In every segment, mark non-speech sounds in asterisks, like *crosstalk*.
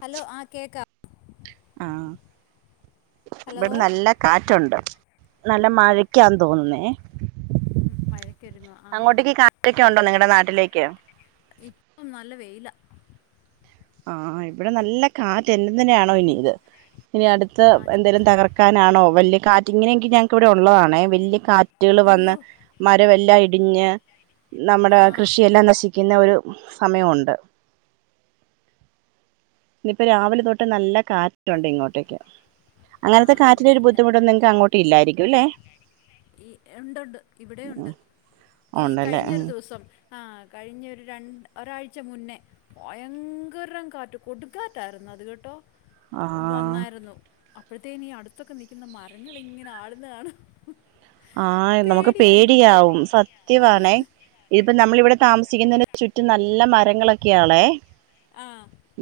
Hello ആ കേക്ക ആ ഹലോ ബടെ നല്ല കാറ്റുണ്ട്. നല്ല മഴക്കാ തോന്നുന്നുന്നെ. മഴയ്ക്കൊരുങ്ങോ ആ അങ്ങോട്ടേക്ക് കാറ്റൊക്കെ ണ്ടോ നിങ്ങടെ നാട്ടിലേക്. ഇപ്പം നല്ല വെയില. ആഹ ഇവിടെ നല്ല കാറ്റ് *unintelligible* ഇത്. ഇനി ആ അടുത്തഎന്തേലും തകർക്കാനാണോ വല്ല്യ കാറ്റ് ഇങ്ങനെയൊക്കെ ഞങ്ങക്കിവിടെ ഉള്ളതാണ് വല്ല്യ കാ റ്റ്കള് വന്ന് അയ്യോ മരവെല്ലാം ഇടി‌ഞ് ആ നമ്മടെ കൃഷി എല്ലാം നശി- പിന്നെ ഒരു സമയൊണ്ട്. ന്ന് പ്പം രാവിലെ തൊട്ട് നല്ല കാറ്റുണ്ട് ഇങ്ങോട്ടേക്. ആ അങ്ങനത്തെ ഇവിടെ കാറ്റിലൊരു ഇല്ല ബുദ്ധിമുട്ട് നിങ്ങക് അങ്ങോട്ടേക്ക് ഇല്ലായിരികുല്ലേ? ഈ ഉണ്ട് ണ്ട് ഇവിടെയൂണ്ട് ഈ ഉണ്ടല്ലേ കയിഞ്ഞരു ഉം ദിവസം. ആ കയിഞ്ഞ് ഒര ര ഒരാഴ്ച മുന്നേ ഭയങ്കരം കാറ്റ് കൊടുംകാറ്റായിരുന്നു. അത് ങ്ങാട്ടോ ആഹ് വന്നായിരുന്നു. അപ്പയെത്തേനി അടുത്തക്കെ നിക്കുന്ന മരങ്ങളിങ്ങനെ ആടുന്നത് കാണാൻ ങ്‌. ആഹ് നമുക്ക് പേടിയാവും ആ സത്യവാണേ ഇതിപ്പോ നമ്മളിവിടെ താമസി ചിക്കുന്നന ചുറ്റും നല്ല മരങ്ങളൊക്കെയാളെ. ആ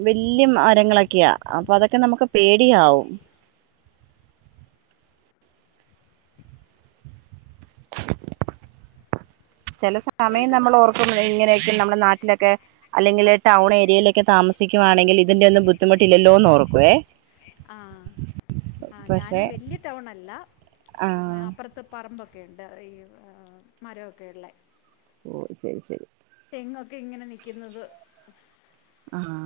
വല്ല്യ മരങ്ങളൊക്കെയാ അപ്പ തൊക്കെ നമുക്ക്. പേടിയാവും. ചെല സമയം കേൾക്കുന്ന നമ്മളോർകുബായ് ഇങ്ങനെയൊക്കെ നമ്മുടെ നാട്ടിലൊക്കെ. അല്ലെങ്കിൽ ടൗൺ ഏരിയേലൊക്കെ താമസിക്കുവാണെങ്കിൽ ഇതിന്റെ ന്നും ബുദ്ദി മുട്ട് ഇല്ലല്ലോന്ന് ഓർക്കുവേ. ആ ആ പക്ഷെ ഞാനും വലിയ ടൗണല്ല, ആഹ് അപ്പറത്ത് പറമ്പ- *unintelligible* ഈഅ ആ മരൊക്കെ ള്ളെ. ഓ ശരി ശരി. തെങ്ങൊക്കെ ഇങ്ങനെ നിക്കുന്നത്. അ ഹാ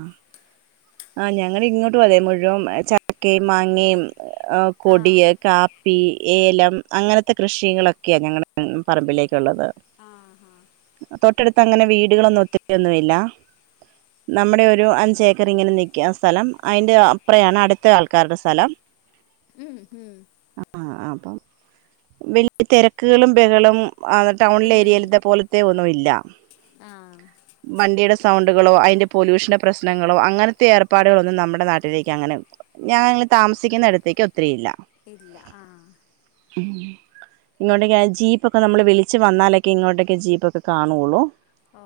അ ഞങ്ങള് ഇങ്ങോട്ടും അതേ മുഴുവം ചക്കേം മാങ്ങേ- ആ ആഹ് കൊടിയേ കാ. പ്പി ഏലം അങ്ങനത്തെ കൃഷികള ക്കെ ഞങ്ങളെ പറമ്പിലേക്കുള്ളത്. ആഹ് ആഹ് തൊട്ടടുത്തങ്ങനെ വീടുകളൊന്നും ഒത്തിരിവൊന്നുയില്ല. നമ്മടെ ഒരു അഞ്ചേക്കറിങ്ങനെ നിക്ക്യ സ്ഥലം, അയിന്റെ അപ്പൊറയാണ് അടുത്ത ആൾക്കാ ര്ടെ സ്ഥലം. ഉം ഉം പ്പം വല്ല്യ തിരക്കുകളും ബഹളും. ആ ടൗണിലെ ഒന്നുമില്ല ഏരിയയിലത്തെ പോലത്തെ ഒന്നും ഇല്ല. ആഹ് വണ്ടിയുടെ സൗ ണ്ടുകളോ അയി പൊല്യൂഷന്റെ പ്രശ്നങ്ങളോ അങ്ങനത്തെ ഏർപ്പാടുകളൊന്നും നമ്മടെ നാട്ടിലേക്ക് അങ്ങനെ ഞാൻങ്ങനെ താമസിക്കുന്നിടത്തെ. ക്കി ഒത്തിരിയില്ല. ഇല്ല ആഹ് ഇങ്ങോട്ടേക്ക ജീപ്പൊക്കെ നമ്മൾ വിളിച്ച് വന്നാലൊക്കെ ഇങ്ങോട്ടൊക്കെ ജീപ്പൊക്കെ കാണുള്ളൂ ഓ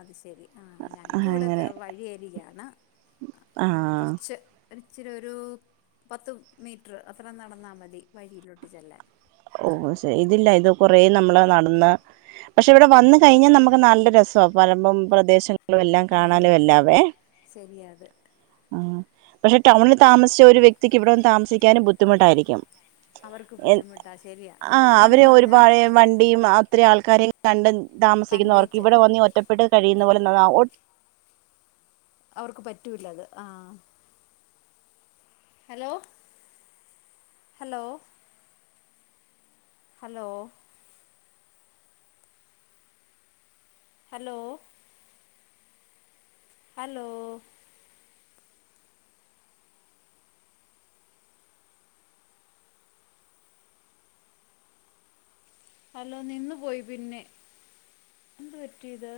അത് ശെരി ആഹ് ഞങക്ക് ഇവിടെ അങ്ങനെ *unintelligible* വഴി വരികയാണ് ആ ആഹ് കുറച്ച് ഒച്ചിരി ഒരു പത്ത് മീറ്റർ അത്ര നടന്നാൽ മതി വഴിയിലോട്ട് ചെല്ലാൻ ഓ *unintelligible* ഇതില്ല ഇത് കൊറെ നമ്മള് നടന്ന പക്ഷെ ഇവിടെ വന്ന് കഴിഞ്ഞാൽ നമുക്ക് നല്ല രസമാണ് വരമ്പും പ്രദേശ എല്ലാം ആഹ് കാണാലും എല്ലാവേ ശരിയാത് ആ പക്ഷെ ടൗണിൽ താമസിച്ച ഒരു വ്യക്തിക്ക് ഇവിടെ വന്ന് താമസിക്കാനും ബുദ്ധിമുട്ടായിരിക്കും അവർക്ക് ബുദ്ധിമുട ആ അവര് ഒരുപഴയ വണ്ടീ അത്ര ആൾക്കാരെ കണ്ട് താമസിക്കുന്നവർക്ക് കണ്ടേച്ച് ഇവിടെ വന്ന് ഒറ്റപ്പെട്ട് കഴിയുന്ന *unintelligible* അവർക്ക് പറ്റൂല്ല അത് ആഹ് ഹലോ ഹലോ ഹലോ ഹലോ ഓ ഹലോ ഹലോ നിന്ന് പോയി പിന്നെ എന്ത് പറ്റിയത്